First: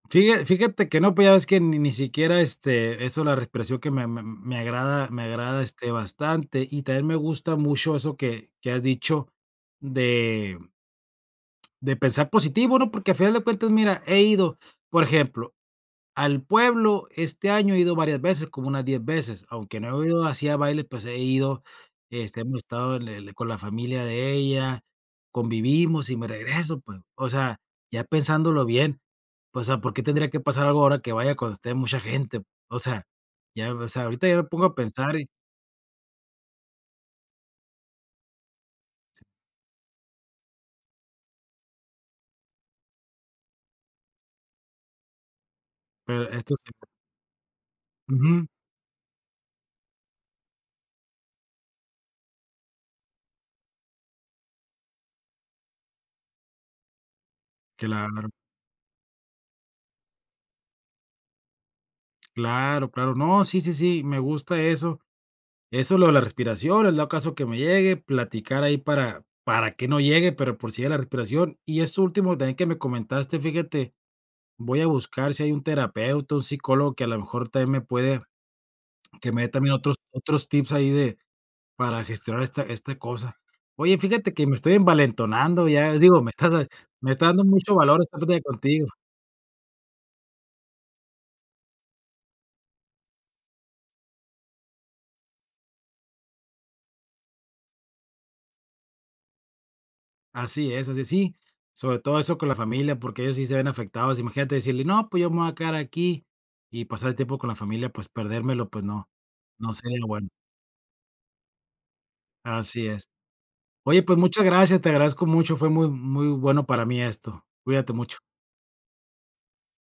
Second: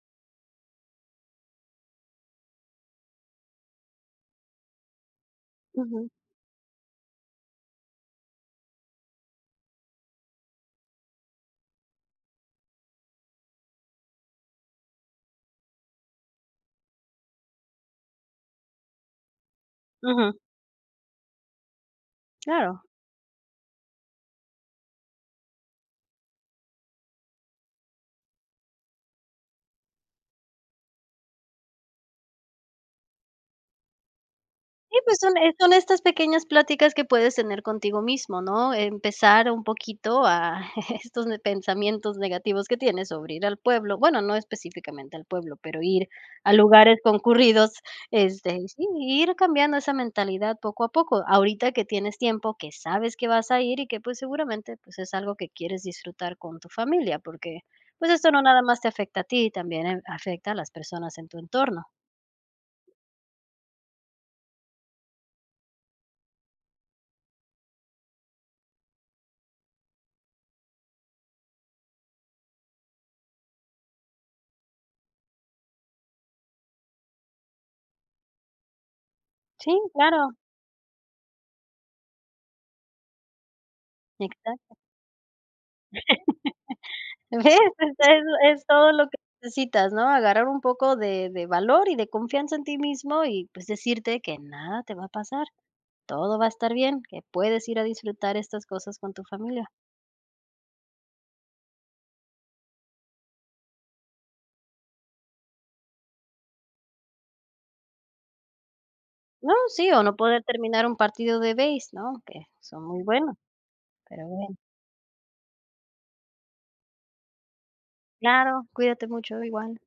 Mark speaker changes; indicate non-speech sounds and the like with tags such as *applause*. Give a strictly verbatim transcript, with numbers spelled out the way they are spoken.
Speaker 1: Fíja fíjate que no, pues, ya ves que ni ni siquiera, este, eso de la respiración que me me me agrada, me agrada, este,
Speaker 2: Ujú.
Speaker 1: bastante, y también me gusta mucho eso que que has dicho de de pensar positivo, ¿no? Porque al final de cuentas, mira, he ido, por ejemplo, al pueblo, este año he ido varias veces, como unas diez veces, aunque no he ido
Speaker 2: Ujú.
Speaker 1: así a baile, pues, he ido, este, hemos
Speaker 2: Claro.
Speaker 1: estado en el con la familia de ella, convivimos y me regreso, pues. O sea, ya pensándolo bien, o sea, ¿por qué tendría que pasar algo ahora que vaya cuando esté mucha gente? O sea, ya o sea, ahorita ya me pongo a
Speaker 2: Y,
Speaker 1: pensar
Speaker 2: pues,
Speaker 1: y
Speaker 2: son e son estas pequeñas pláticas que puedes tener contigo mismo, ¿no? Empezar un poquito a *chuckles* estos ne pensamientos negativos que tienes sobre ir al pueblo bueno, no específicamente al pueblo, pero ir
Speaker 1: Pero a
Speaker 2: a
Speaker 1: estos
Speaker 2: lugares concurridos,
Speaker 1: Ujú.
Speaker 2: este, y sí, ir cambiando esa mentalidad poco a poco. Ahorita que tienes tiempo, que sabes que vas a ir y que, pues, seguramente, pues, es algo que quieres disfrutar con tu familia, porque, pues, esto
Speaker 1: Claro.
Speaker 2: no nada más te afecta a ti, también en afecta a las personas en tu entorno.
Speaker 1: Claro, claro. No, sí, sí, sí, me gusta eso. Eso, lo de la respiración, el dado caso que me llegue, platicar ahí para para que no llegue, pero por si llega la respiración. Y eso último también que me comentaste, fíjate, voy a buscar si hay un terapeuta, un psicólogo que a lo mejor también me puede que me dé también
Speaker 2: Sí,
Speaker 1: otros
Speaker 2: claro.
Speaker 1: otros tips ahí de para gestionar esta esta cosa. Oye, fíjate que me estoy
Speaker 2: Exacto.
Speaker 1: envalentonando, ya digo, me estás me
Speaker 2: *chuckles*
Speaker 1: está dando
Speaker 2: Ves,
Speaker 1: mucho valor,
Speaker 2: esta
Speaker 1: estando *unintelligible*
Speaker 2: es
Speaker 1: contigo.
Speaker 2: todo lo que sitas, ¿no? Agarrar un poco de de valor y de confianza en ti mismo y, pues, decirte que nada te va a pasar. Todo va a estar bien, que puedes ir a disfrutar estas cosas con tu familia.
Speaker 1: Así es, así es. Sí. Sobre todo eso con la familia, porque ellos sí se ven afectados, imagínate decirle: “No, pues, yo me voy a quedar aquí" y pasar el tiempo con la familia, pues, perdérmelo, pues no,
Speaker 2: No,
Speaker 1: no
Speaker 2: sí,
Speaker 1: sería
Speaker 2: o
Speaker 1: lo
Speaker 2: no
Speaker 1: bueno.
Speaker 2: poder terminar un partido de beis, ¿no? Que son
Speaker 1: Así
Speaker 2: muy
Speaker 1: es.
Speaker 2: buenos,
Speaker 1: Oye, pues
Speaker 2: pero
Speaker 1: muchas
Speaker 2: bueno.
Speaker 1: gracias. Te agradezco mucho. Fue muy muy bueno para mí esto. Cuídate mucho.
Speaker 2: Claro, cuídate mucho. Igual.